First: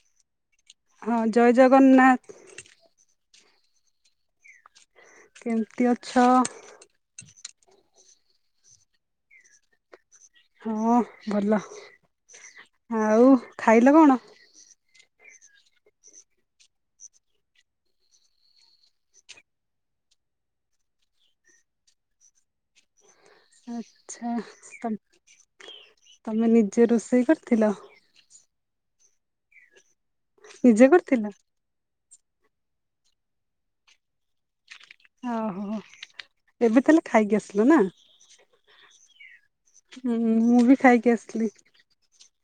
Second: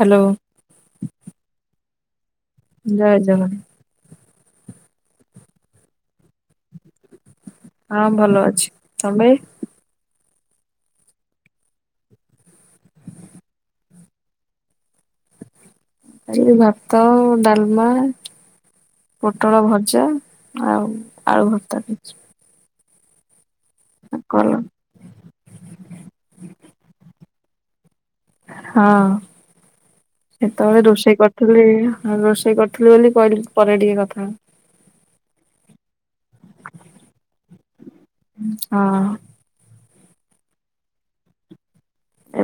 Hello ହଁ, ଜୟ ଜଗନ୍ନାଥ। ଜାହା ଜହାର [unintelligible] କେମତି ଅଛ? ହଁ ଭଲ ଅଛି, ତମେ? ହଁ ଭଲ, ଆଉ ଖାଇଲ କଣ? ଆ ଭାତ, ଡାଲମା ପୋଟଳ ଭଜା, ଆଉ ଆଳୁ ଭର୍ତା କିଛି ଆଛା, ତମେ ନିଜେ ରୋଷେଇ କରିଥିଲ? ହଁ, ସେତେବେଳେ ନିଜେ ରୋଷେଇ କରିଥିଲ? କରିଥିଲି, ଆ ରୋଷେଇ କରି ଥିଲୁ ବୋଲି, କହିଲି ପରେ ଟିକେ କଥା ଓହୋ। ଏବେ ତାହଲେ ଖାଇକି ଆସିଲ ନା? ହଁ ହୁଁ ମୁଁ ବି ଖାଇକି ଆସିଲି।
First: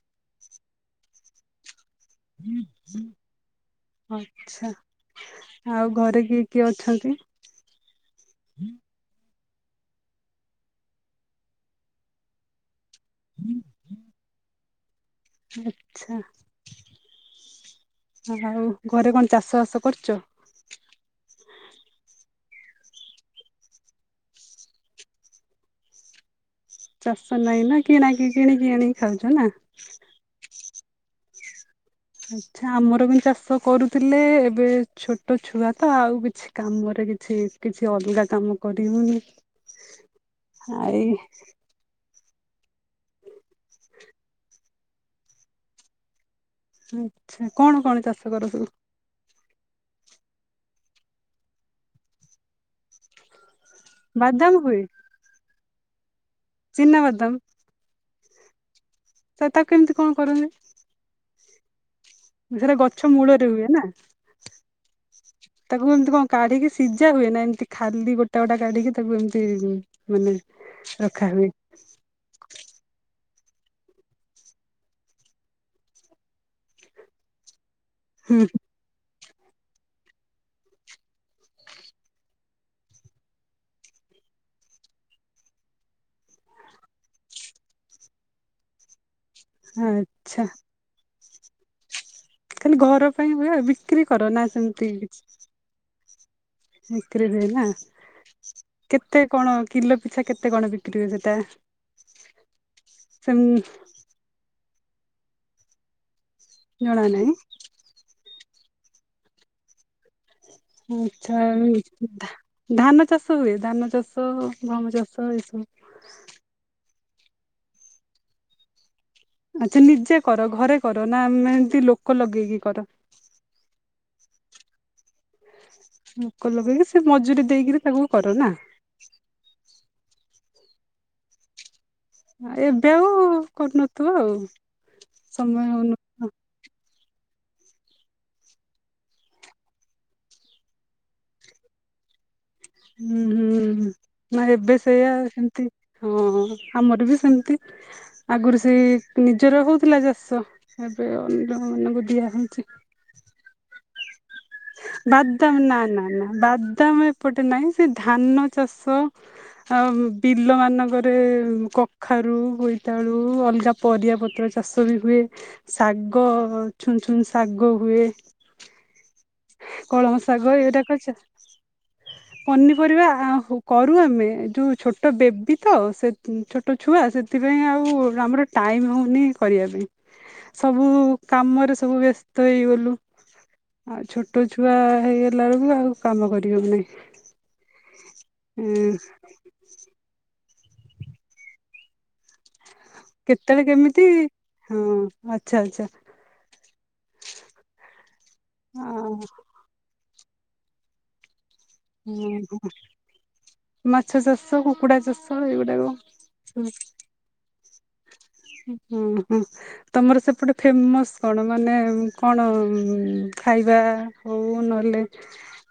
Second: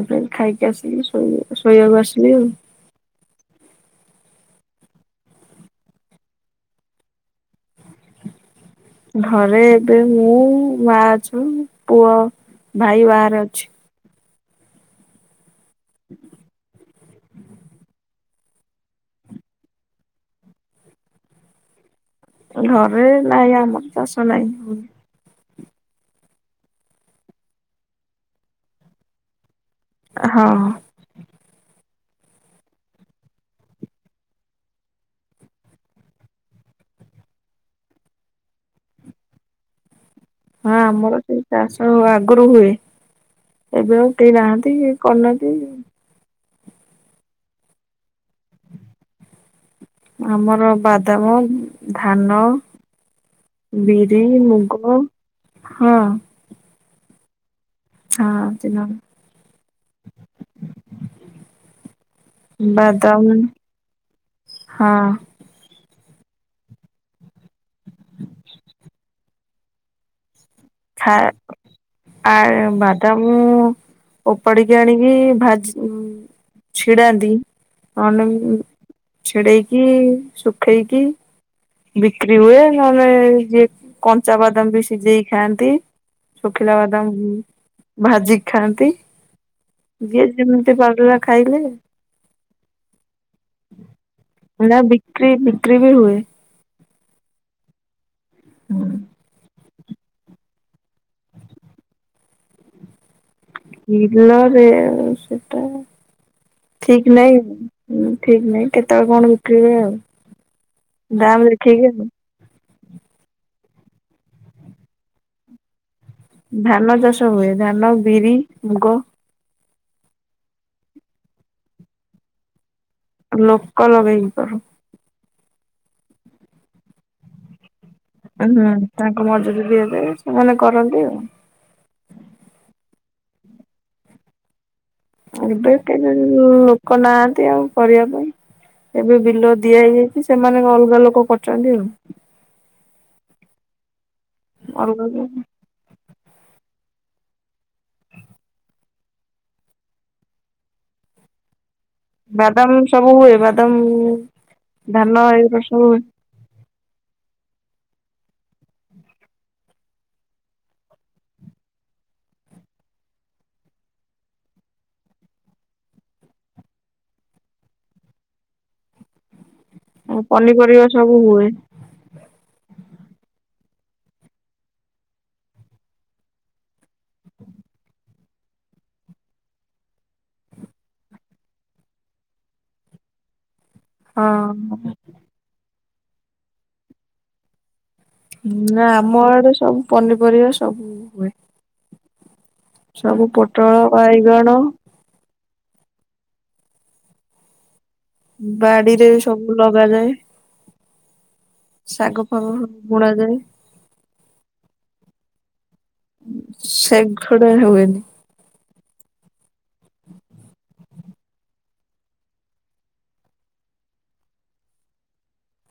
ଏବେ ଖାଇକି ଆସିକି ଶୋଇ, ଶୋଇବାକୁ ଆସିଲି। ଆଉ ହୁଁ ହୁଁ ଆଛା, ଆଉ ଘରେ କିଏ କିଏ ଅଛନ୍ତି? ହୁଁ [inaudible] ଘରେ ଏବେ, ମୁଁ, ମା ଅଛୁ, ପୁଅ, ଭାଇ ବାହାରେ ଅଛି ଆଚ୍ଛା। ଆଉ, ଘରେ କଣ ଚାଷ ବାସ କରୁଛ? ହ [inaudible] ଘରେ ନାଇଁ, ଆମର ଚାଷ ନାଇଁ ଚାଷ ନାଇଁ ନା, କିଣା କିଣିକି ଆଣିକି ଖାଉଛ ନା? ହଁ ଆଛା, ଆମର ବି ଚାଷ କରୁଥିଲେ, ଏବେ ଛୋଟ ଛୁଆ ତ, ଆଉ କିଛି କାମରେ କିଛି, କିଛି ଅଲଗା କାମ କରିିହଉନି। ହଁ ଆମର ସେଇ ଚାଷ ଆଗରୁ ହୁଏ, ଏବେ ଆଉ କେହି ନାହାନ୍ତି। କରନାନ୍ତି [unintelligible] ଆଛା, କଣ କଣ ଚାଷ କର ସବୁ? ଆମର ବାଦାମ, ଧାନ ବିରି, ବାଦାମ ମୁଗ, ହଁ ଚିିନାବାଦାମ୍ ହଁ ଚିନ ତ, ତାକୁ କେମିତି କଣ କରନ୍ତି? [inaudible] ସେଟା ଗଛ ବାଦାମ ମୂଳରେ ହୁଏ ନା, ହଁ ତାକୁ ଏମତି କଣ? କାଢିକି ସିଝା ହୁଏ ନା, ଏମତି ଖାଲି ଗୋଟା ଗୋଟା କାଢିକି ତାକୁ ଏମିତି ମାନେ ରଖା ହୁଏ ଆ, ବାଦାମ ମୁଁ ଉପାଡ଼ିକି ଆଣିକି ଭାଜି, ଛିଡାନ୍ତି ଆଣ୍ଡ ହୁଁ ଚଡ଼େଇ କି ସୁଖାଇ କି ବିକ୍ରି ହୁଏ, ନହାନେ ଯିଏ କଞ୍ଚା ବାଦାମ ବି ସିଝେଇ ଖାଆନ୍ତି। ଶୁଖିଲା ବାଦାମ ଭାଜି ଖାଆନ୍ତି। ଯିଏ ଆଚ୍ଛା ଯେମିତି ପାଇଲା, ଖାଇଲେ ଖାଲି ଘର ପାଇଁ ହୁଏ, ବିକ୍ରି କର ନା ସେମିତି ବିକ୍ରି ବିକ୍ରି ବି ହୁଏ। କିଛି ବିକ୍ରି ହୁଏ ନା, କେତେ କଣ? କିଲୋ ପିଛା କେତେ କଣ? ବିକ୍ର ହୁଏ ସେଟା ସେମ୍ କିଲରେ ସେଟା ଠିକ ନାହିଁ, ଠିକ ନାହିଁ, କେତେବେଳେ କଣ ବିକ୍ରିବେ ଆଉ ଦାମ ଆଛା। ଦେଖିକି ଆଉ। ଧାନ ଚାଷ ହୁଏ ଧାନ ଚାଷ ଗହମ ଚାଷ ଏ ସବୁ ଧାନ ଚାଷ ହୁଏ ଧାନ ବିରି ମୁଗ ଆଛା ନିଜେ କର ଘରେ କର ନାମେ ଏମତି ଲୋକ ଲଗେଇକି କର। ଲୋକ ଲଗେଇକି କରୁ। ଲୋକ ଲଗେଇକି ସେ ମଜୁରୀ ଦେଇକରି ତାକୁ କର ନା ହୁଁ ତାଙ୍କୁ ମଜୁରୀ ଦିବେ ସେମାନେ କରନ୍ତି ଆଉ। ଏବେ ଆଉ କରୁନଥିବ ଆଉ। ସମୟ ଏବେ କେ ହଉନଥିବ ଲୋକ ନାହାନ୍ତି ଆଉ କରିବା ପାଇଁ। ଏବେ ବିଲ ଦିଆ ହେଇଯାଇଛି ସେମାନେ ଅଲଗା ଲୋକ କରଛନ୍ତି ଆଉ। ହୁଁ ହୁଁ ନା ଏବେ ଅଲଗା ସେଇଆ ସେମତି ହଁଁ ଆମର ବି ସେମିତି ଆଗରୁ ସେ ନିଜର ହଉଥିଲା ଚାଷ ଏବେ ମାନଙ୍କୁ ଦିଆ ହଉଛି ବାଦାମ ସବୁ ହୁଏ ବାଦାମ ଧାନ ବାଦାମ ଏଗୁରା ନା ସବୁ ହୁଏ। ନା ନା ବାଦାମ ଏପଟେ ନାହିଁ ସେ ଧାନ ଚାଷ ବିଲ ମାନଙ୍କରେ ବୋଇତାଳୁ ଅଲଗା ପରିବା ପତ୍ର ଚାଷ ବି ହୁଏ ଶାଗ ଛ ଛୁ ଶାଗ ହୁଏ। କଳମ ଶାଗ ଏଇଟା ପନିପରିବା କରିଛ ସବୁ ହୁଏ ପନିପରିବା ଆ କରୁ ଆମେ ଯୋଉ ଛୋଟ ବେବି ତ ଛୋଟ ଛୁଆ ସେଥିପାଇଁ ଆଉ ଆମର ଟ ଟାଇମ୍ ହଉନି କରିବା ପାଇଁ। ସବୁ କାମରେ ସବୁ ବ୍ୟସ୍ତ ହେଇଗଲୁ। ଛୋଟ ଛୁଆ ହଁ। ହେଇଗଲା ବ ବି ଆଉ କାମ କରିହଉ ନାହିଁ। ନା ଆମ ଆଡେ ସବୁ ପନିପରିବା ସବୁ ହୁଏ। ସବୁ କେତେବେଳେ ପୋଟଳ କେମିତି ବାଇଗଣ ହଁ ଆଛା ଆଛା। ବାଡିରେ ସବୁ ଲଗାଯାଏ। ଶାଗ ଫାଗ ଓହୋ ସବୁ ବୁଣାଯାଏ। ମାଛ ଚାଷ କୁକୁଡା ଚାଷ ଏଗୁଡାକ ସେଗୁଡା ହୁଏନି। ହୁଁ ହୁଁ ତମର ସେପଟେ ଫେମସ କଣ ମାନେ କଣ ଖାଇ ଖାଇବା ହଉ ନହେଲେ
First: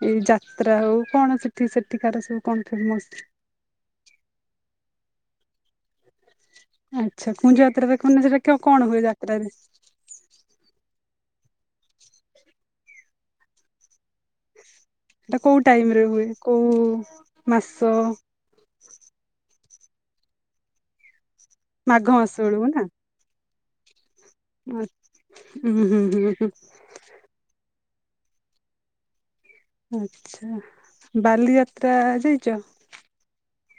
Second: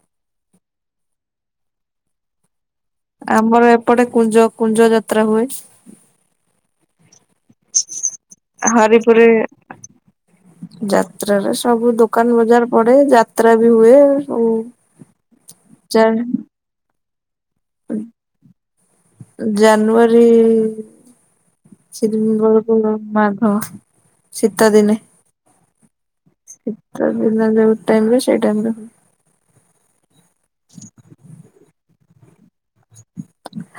ଏଇ ଯାତ୍ରା ହଉ କଣ ସେଠି ସେଠିକାର ସବୁ କଣ ଫେମସ୍? ଆମର ଏପଟେ କୁଞ୍ଜ କୁଞ୍ଜ ଯାତ୍ରା ହୁଏ। ଆଚ୍ଛା କୁଞ୍ଜ ଯାତ୍ରା ଦେଖୁନ ସେଟା କଣ ହୁଏ ହରିପୁରେ ଯାତ୍ରାରେ? ଯାତ୍ରାରେ ସବୁ ଦୋକାନ ବଜାର ପଡେ ଯାତ୍ରା ବି ହୁଏ। ସବୁ ସେଟା କୋଉ ଟାଇମ ରେ ଜାନ ହୁଏ କୋଉ ମାସ ଜାନୁଆରୀ ମାଘ ମାସ [unintelligible] ବେଳକୁ ନା? ହଁ ଶୀତ ହୁଁ ଦିନେ। ହୁଁ ହୁଁ ହୁଁ। ଶୀତ ଦିନ ଯୋଉ ଟାଇମ ସେ ଟାଇମ ରେ ହୁଏ। ଆଛା ବାଲିଯାତ୍ରା ଯାଇଛ।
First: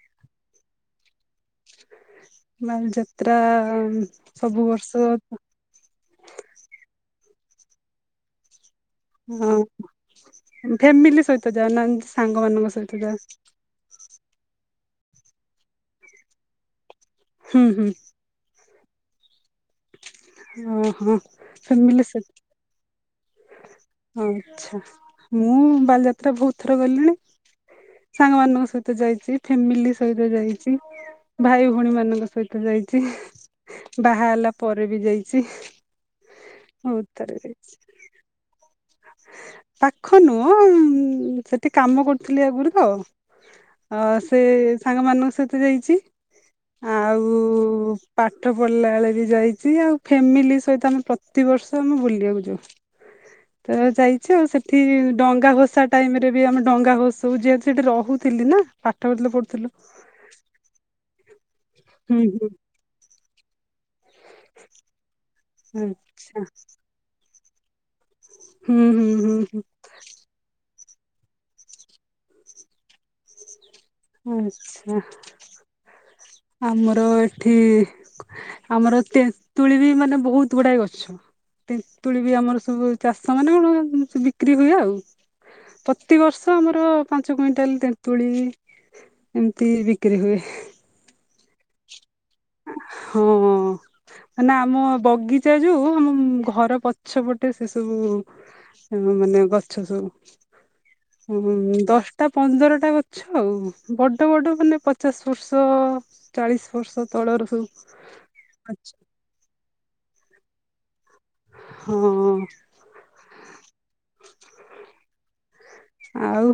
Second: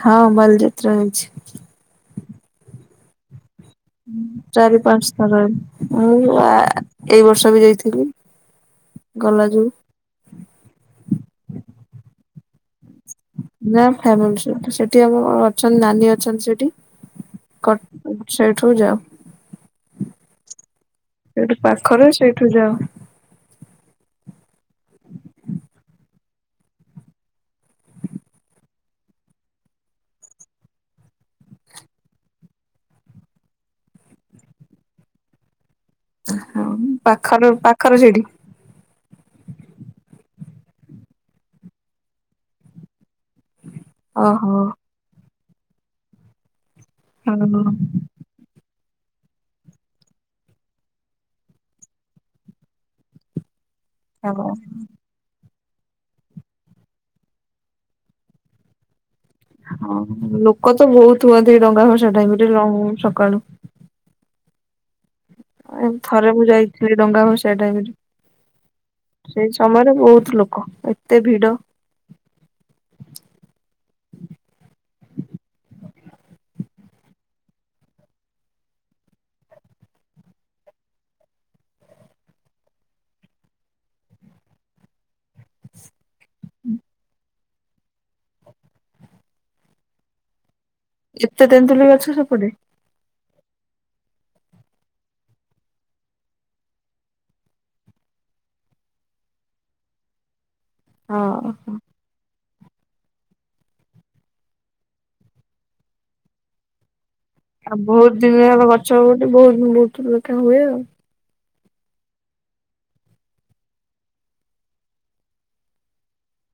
ହଁ ବାଲିଯାତ୍ରା ଯାଇଛି। ବାଲିଯାତ୍ରା ସବୁ ଚାରି ପାଞ୍ଚ ବର୍ଷ ଥର ମୁଁ ଏଇ ବର୍ଷ ବି ଯାଇଥିଲି। ଗଲା ହଁ ଯୋଉ ଫ୍ୟାମିଲି ସହିତ ଯାଉନାହାନ୍ତି ସାଙ୍ଗ ମାନଙ୍କ ସହିତ। ଯାଅ? ନା ଫ୍ୟାମିଲୀ ସହିତ ସେଠି ଆମ ଅଛନ୍ତି ନାନୀ ଅଛନ୍ତି ସେଠି ହୁଁ ହୁଁ ସେଇଠୁ ଯାଉ। ଓହୋ ସେଠୁ ପାଖରେ ସେଇଠୁ ଯାଅ। ଆଛା ମୁଁ ବାଲିଯାତ୍ରା ବହୁତ ଥର ଗଲିଣି। ସାଙ୍ଗ ମାନଙ୍କ ସହିତ ଯାଇଛି ଫ୍ୟାମିଲି ସହିତ ଯାଇଛି। ଭାଇ ଭଉଣୀ ମାନଙ୍କ ସହିତ ଯାଇଛି ବାହା ହେଲା ପରେ ବି ଯାଇଛି। ହଁ ବହୁତ ଥର ପାଖରେ ଯାଇଛି। ପାଖରେ ସେଇଠି। ପାଖ ନୁହ ସେଠି କାମ କରୁଥିଲି ଆଗରୁ ତ ଅ ସେ ଓହୋ ସାଙ୍ଗମାନଙ୍କ ସହିତ ଯାଇଚି ଆଉ ହଁ ପାଠ ପଢ ଗଲା ବେଳେ ବି ଯାଇଛି ଆଉ ଫ୍ୟାମିଲି ସହିତ ଆମେ ପ୍ରତିିବର୍ଷ ଆମେ ବୁଲିବାକୁ ଯାଉ। ତ ଯାଇଛି ଆଉ ସେଠି ଡଙ୍ଗା ଭସା ଟାଇମ ରେ ବି ଆମେ ଡଙ୍ଗା ଭଷାଉ ଯେହେତୁ ସେଠି ରହୁଥିଲି ନା ପା ହଁ ଲୋକ ତ ବହୁତ ହୁଅନ୍ତି ଡଙ୍ଗା ଭଷା ହୁଁ ଟାଇମ ହୁଁ ରେ ସକାଳୁ। ଥରେ ମୁଁ ଆଚ୍ଛା ଯାଇଥିଲି ଡଙ୍ଗା ଭସାଇବା ହୁଁ ହୁଁ ଟାଇମରେ ହୁଁ ସେଇ ସମୟରେ ବହୁତ ଲୋକ। ଏତେ ଭିଡ଼ ଆଚ୍ଛା ଆମର ଏଠି ଆମର ତେନ୍ତୁଳୀ ବି ମାନେ ବହୁତ ଗୁଡାଏ ଗଛ। ତେନ୍ତୁଳି ବି ଆମର ସବୁ ଚାଷ ମାନେ କଣ ବିକ୍ରି ହୁଏ ଆଉ। ପ୍ରତିବର୍ଷ ଆମର ପାଞ୍ଚ କୁଇଣ୍ଟାଲ ତେନ୍ତୁଳି ଏମିତି ବିକ୍ରି ହୁଏ। ଏତେ ତେନ୍ତୁଳି ଗଛ ସେପଟେ ହଁ ନା ଆମ ବଗିଚା ଯୋଉ ଆମ ଘର ପଛପଟେ ସେ ସବୁ ମାନେ ଗଛ ହଁ ସବୁ ଦଶଟା ପନ୍ଦରଟା ଗଛ ଆଉ ବଡ଼ ବଡ଼ ମାନେ ପଚାଶ ବର୍ଷ ଚାଳିଶି ବର୍ଷ ତଳର ସବୁ ଆଉ ବହୁତ ଦିନହେବ ଆଚ୍ଛା। ଗଛ ହୁଏ ବୋଲି ବୋହୁତ ବୋହୁତ ଲେଖା ହୁଏ ଆଉ। ହଁ ଆଉ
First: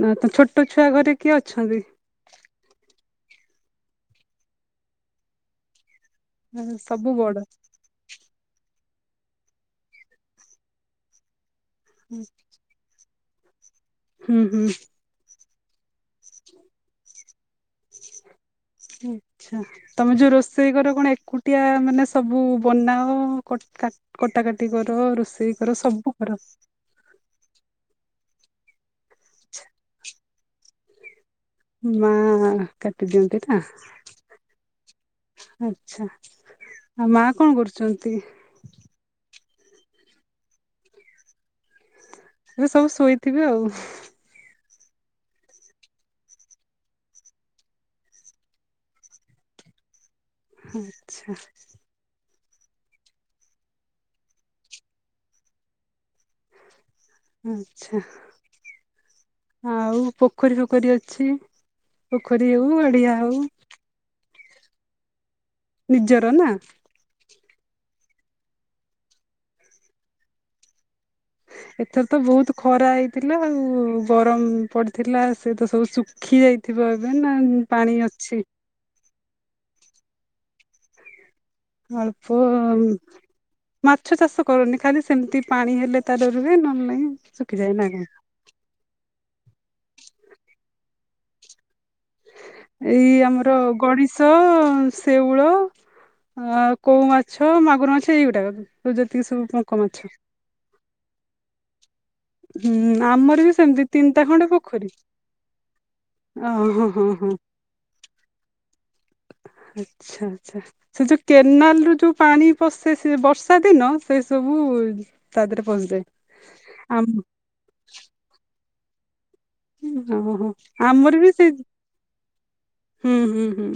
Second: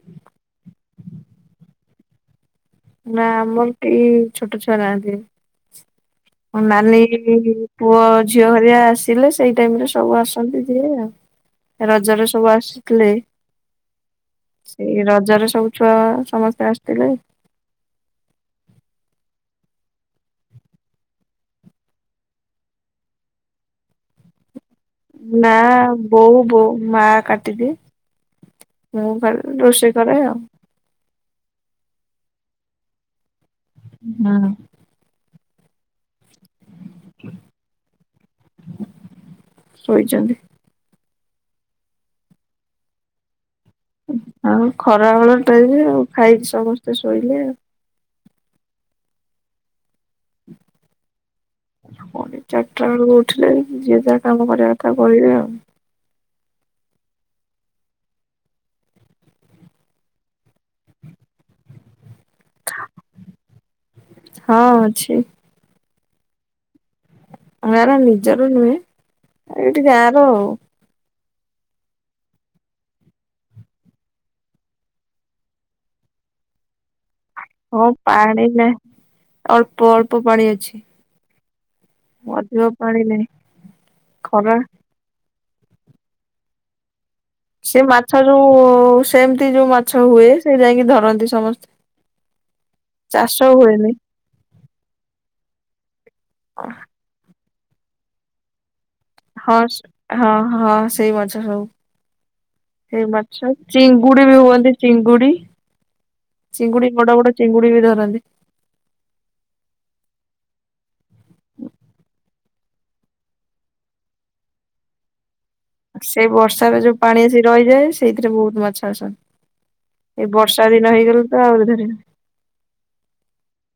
ନା ତ ଛୋଟ ଛୁଆ ଘରେ କିଏ ଅଛନ୍ତି? ନା ଆମର କେହି ଛୋଟ ଛୁଆ ନାହାନ୍ତି। ମୋ ନାନୀ ସବୁ ବଡ ପୁଅ ଝିଅ ହେରିକା ଆସି ଥିଲେ ସେଇ ଟାଇମରେ ସବୁ ଆସନ୍ତି ଯିଏ ଆଉ ରଜରେ ସବୁ ଆସିଥିଲେ। ହୁଁ ହୁଁ ସେଇ ରଜରେ ସବୁ ଛୁଆ ସମସ୍ତେ ଆସିଥିଲେ। ଆଛା ତମେ ଯୋଉ ରୋଷେଇ କର କଣ ଏକୁଟିଆ ମାନେ ସବୁ ବନାଅ କ କଟା କା ନା ବୋଉ ବୋଉ ମା କାଟିଦିଏ। ମୁଁ ଖାଲି ରୋଷେଇ କରେ ଆଉ। ମା କାଟିଦିଅନ୍ତି। ହଁ ଆଛା ଆଉ ମା କଣ କରୁଛନ୍ତି? ଶୋଇଛନ୍ତି। ଏବେ ସବୁ ଶୋଇଥିବେ ଆଉ। ଆଉ ଖରା ବେଳ ଟାଇମ ଆଉ ଖାଇକି ସମସ୍ତେ ଶୋଇଲେ ଆଉ ଆଚ୍ଛା ପୁଣି ଚାରିଟା ବେଳକୁ ଉଠିଲେ ଯିଏ ଯାହା କାମ କରିବା କଥା କରିବେ ଆଉ। ଆଛା ଆଉ ପୋଖରୀ ଫୋଖରୀ ଅଛି ପୋଖରୀ ହଉ ଗଡିଆ ହଉ ହଁ ଅଛି ନିଜର ନା [unintelligible] ନିଜର ନୁହେଁ ଏଠି ଗାଁ ର ଆଉ [inaudible] ଏଥର ତ ବହୁତ ଖରା ହେଇଥିଲା ଆଉ ଗରମ ପଡିଥିଲା ସେ ତ ସବୁ ଶୁଖି ଯାଇଥିବ ଏବେ ନା ହଁ ଅଛି ପାଣି ନାହିଁ ଅଳ୍ପ ଅଳ୍ପ ପାଣି ଅଛି। ଅଳ୍ପ ଅଧିକ ପାଣି ନାହିଁ ମାଛ ଚାଷ ଖରା କରନି ଖାଲି ସେମିତି ପାଣି ହେଲେ ତାଟ ରୁହେ ନହେଲେ ନାହିଁ। ସେ ମାଛ ଯୋଉ ସେମିତି ଯୋଉ ମାଛ ହୁଏ ସେ ଯାଇକି ଧରନ୍ତି ସମସ୍ତେ। ଏଇ ଚାଷ ଆମର ହୁଏନି ଗଡିଶ ଶେଉଳ। ଆ କଉ ମାଛ ମାଗୁର ମାଛ ଏଇଗୁଟାକ କି। ତ ଯେତିକି ସବୁ ହଁ ପଙ୍କ ମାଛ। ହଁ ହଁ ସେଇ ମାଛ ସବୁ ହୁଁ ସେଇ ଆମର ମାଛ ବି ସେମିତି ଚିଙ୍ଗୁଡି ତିନିଟା ବି ଖଣ୍ଡେ ହୁଅନ୍ତି ପୋଖରୀ ଚିଙ୍ଗୁଡି। ଓ ହଁ ଚିଙ୍ଗୁଡି ହଁ ବଡ ହଁ ବଡ ଚିଙ୍ଗୁଡି ବି ଧରନ୍ତି। ଆଚ୍ଛା ଆଛା ସେ ଯୋଉ କେନାଲ ରୁ ଯୋଉ ପାଣି ପସେ ସେ ବର୍ଷା ଦିନ ସେ ସବୁ। ହୁଏ। ସେଇ ବର୍ଷାରେ ଯୋଉ ପାଣି ଆସି ରହିଯାଏ ସେଇଥିରେ ବହୁତ ମାଛ ଆସନ୍ତି। ଏଇ ଓହୋ ବର୍ଷା ଦିନ ଆମର ହେଇଗଲେ ବି ତ ସେଇ ଆହୁରି ଧରିବେ ହୁଁ ହୁଁ ହୁଁ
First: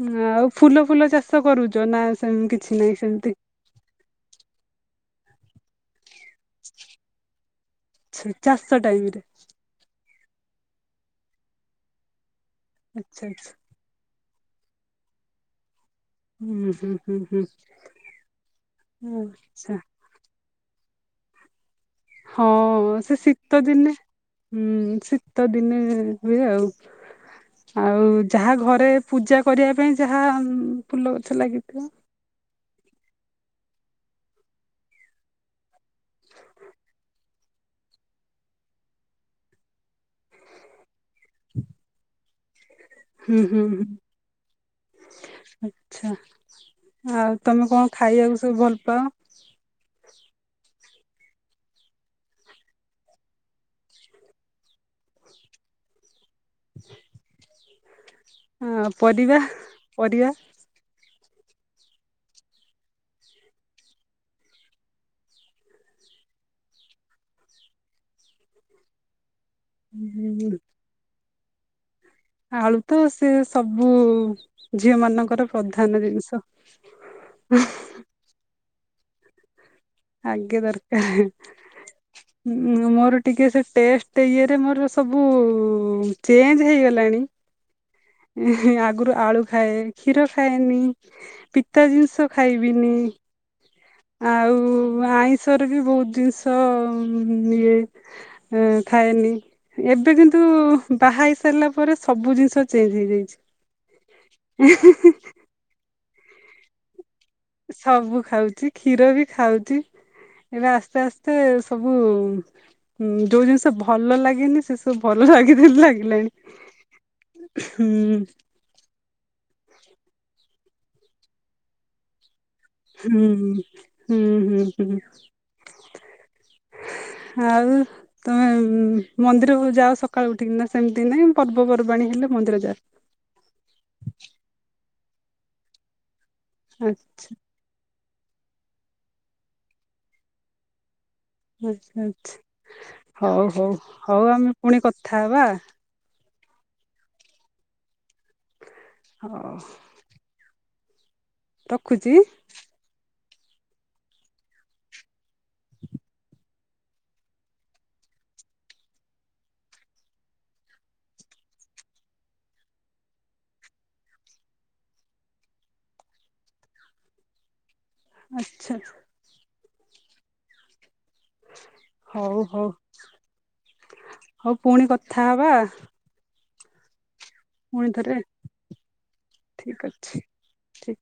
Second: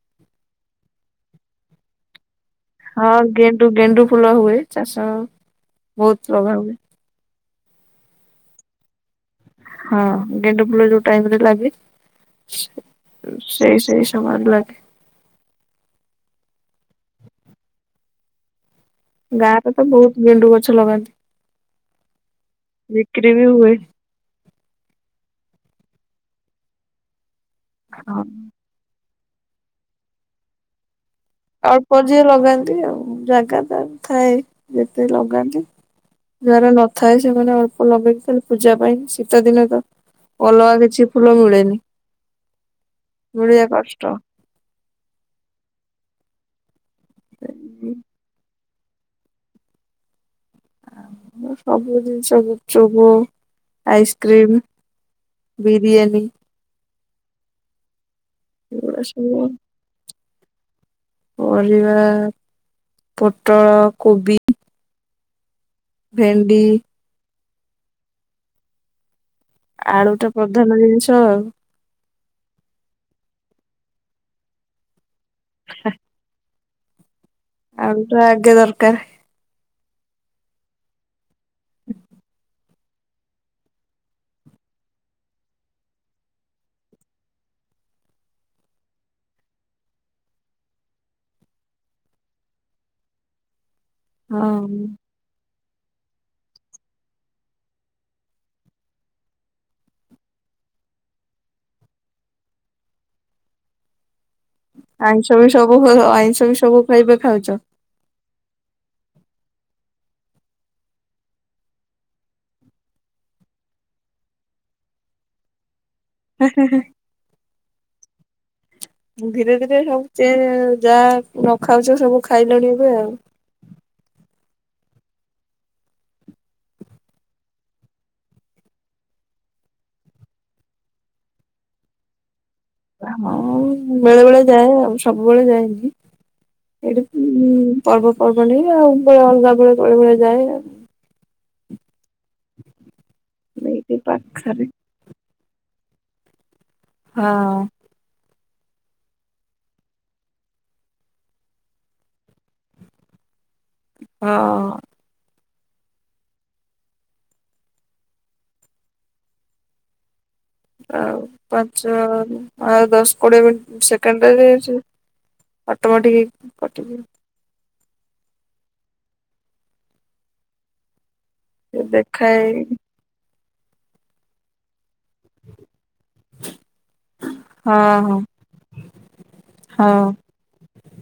ହୁଁ। ଆଉ ଫୁଲ ଫୁଲ ଚାଷ କରୁଛ ନା ସେମତି। ହଁ ଗେଣ୍ଡୁ ଗେଣ୍ଡୁ ଫୁଲ ହୁଏ ଚାଷ। ବହୁତ ଲଗାହୁଏ। ଚାଷ ଟାଇମରେ। ହଁ ଗେଣ୍ଡୁ ଫୁଲ ଯୋଉ ଟାଇମ ରେ ଲାଗେ। ଆଚ୍ଛା ଆଚ୍ଛା। [unintelligible] ହୁଁ ହୁଁ ହୁଁ ହୁଁ। ଗାଁ ରେ ଆଚ୍ଛା ତ ବହୁତ ଗେଣ୍ଡୁ ଗଛ ଲଗାନ୍ତି। ହଁ ସେ ବିକ୍ରି ବି ଶୀତ ହୁଏ। ଦିନେ ହୁଁ ଶୀତ ଦି ଦିନେ ହୁଏ ଆଉ ଆଉ ହଁ ଯାହା ଘରେ। ପୂଜା କରିବା ପାଇଁ ଯାହା ଫୁଲ। ଗଛ ଲାଗିଥିବ ଅଳ୍ପ ଯିଏ ଲଗାନ୍ତି ଆଉ ଜାଗା ପାଇଁ ଥାଏ ଯେତେ ଲଗାନ୍ତି। ଯାଆ ର ନଥା ଏ। ସେମାନେ ଅଳ୍ପ ଲଗେଇକି ଖାଲି ପୂଜା ପାଇଁ ଶୀତ ଦିନ ତ ଅଲଗା କିଛି। ଫୁଲ ମିଳେନି। ହୁଁ ହୁଁ ମିଳିବା କଷ୍ଟ। ହୁଁ ଆଚ୍ଛା। ଆଉ ତମେ କଣ ଖାଇବାକୁ ସବୁ ଭଲ ପାଅ। ଆମେ ସବୁ ଜିନିଷ ଗୁପଚୂପୁ ଆଇସ୍କ୍ରିମ। ବିରିୟାନୀ। ହଁ ଏଗୁଡା ପରିବା ସବୁ ପରିବା। ପରିବା ପୋଟଳ କୋବି। ଭେଣ୍ଡି। ଆଳୁ ଟା ପ୍ରଧାନ ଜିନିଷ ଆଉ। ଆଳୁ ତ ସେ ସବୁ ଝିଅ ମାନଙ୍କର ପ୍ରଧାନ ଜିନିଷ। ଆଳୁ ଟା ଆଗେ ଦରକାର। ଆଗେ ଦରକାର। ମୋର ଟିକେ ସେ ଟେଷ୍ଟ ଇଏରେ ମୋର ସବୁ ଚେଞ୍ଜ ହେଇଗଲା ଣି। ଆଗରୁ ଆଳୁ ଖାଏ କ୍ଷୀର ଖାଏନି ପିତା ଜିନିଷ ଖାଇବିନି। ହ ହଁ। ଷରେ ବି ବହୁତ ଜିନିଷ ଇଏ ଖାଏନି ଏବେ କିନ୍ତୁ। ନ୍ତୁ ବାହା ହେଇ ସାରିଲା ପରେ ସବୁ ଜିନିଷ ଚେଞ୍ଜ ହେଇ ଯାଇଛି। ଆଇଁଷ ବି ସବୁ ହୁ ହୁ ଆଇଁଷ ସବୁ ଖାଇବାକୁ ସବୁ ଖାଉଛି କ୍ଷୀର ବି ଖାଉଚି। ଏବେ ଆସ୍ତେ ଆସ୍ତେ ସବୁ। ହୁଁ ଯୋଉ ଜିନିଷ ଭଲ ଲାଗେନି ସେ ସବୁ ଭଲ ଲା [unintelligible] ଲାଗେ ଣି ହୁଁ। ଧୀରେ ଧୀରେ ସବୁ ଚେ ଯାହା ନ ଖାଉଚ ସବୁ ଖାଇଲଣି ଏବେ ଆଉ। ହୁଁ ହୁଁ ହୁଁ ହୁଁ। ଆଉ ତମେ ମନ୍ଦିରକୁ ଯାଅ ସକାଳୁ ଉଠିକିନା ସେମିତି ନାଇଁ ପର୍ବପର୍ବାଣୀ ହେଲେ ମନ୍ଦିର ଯାଅ ହଁ ବେଳେ ବେଳେ ଯାଏ ଆଉ ସବୁବେଳେ ଯାଏ [unintelligible] ଆଚ୍ଛା ଏଇଠୀ ପର୍ବପର୍ବଣି ଆଉ ଉପ ଉପରେ ଅଲଗା ବ ବଳେ ଯାଏ ଆଉ। ଆଚ୍ଛା ଆଚ୍ଛା ହୋଉ ହୋଉ ଏଇଠି ହୋଉ ଆମେ ପାଖରେ ପୁଣି କଥା ହେବା। ହଁ। ହଁ। ରଖୁଛି। ହଁ। ଆଉ ପାଞ୍ଚ ଆ ଦଶ କୋଡିଏ ମି ସେକେଣ୍ଡରେ ହୋଇଚି। ଅଟମ ଟିକେ କଟିଯିବ। ଆଚ୍ଛା। ସେ ଦେଖାଏ ହୋଉ ପୁଣି କଥା ହବା। ହଁ ପୁଣି ଥରେ ହଁ ଠିକ ହଁ। ଅଛି ଠି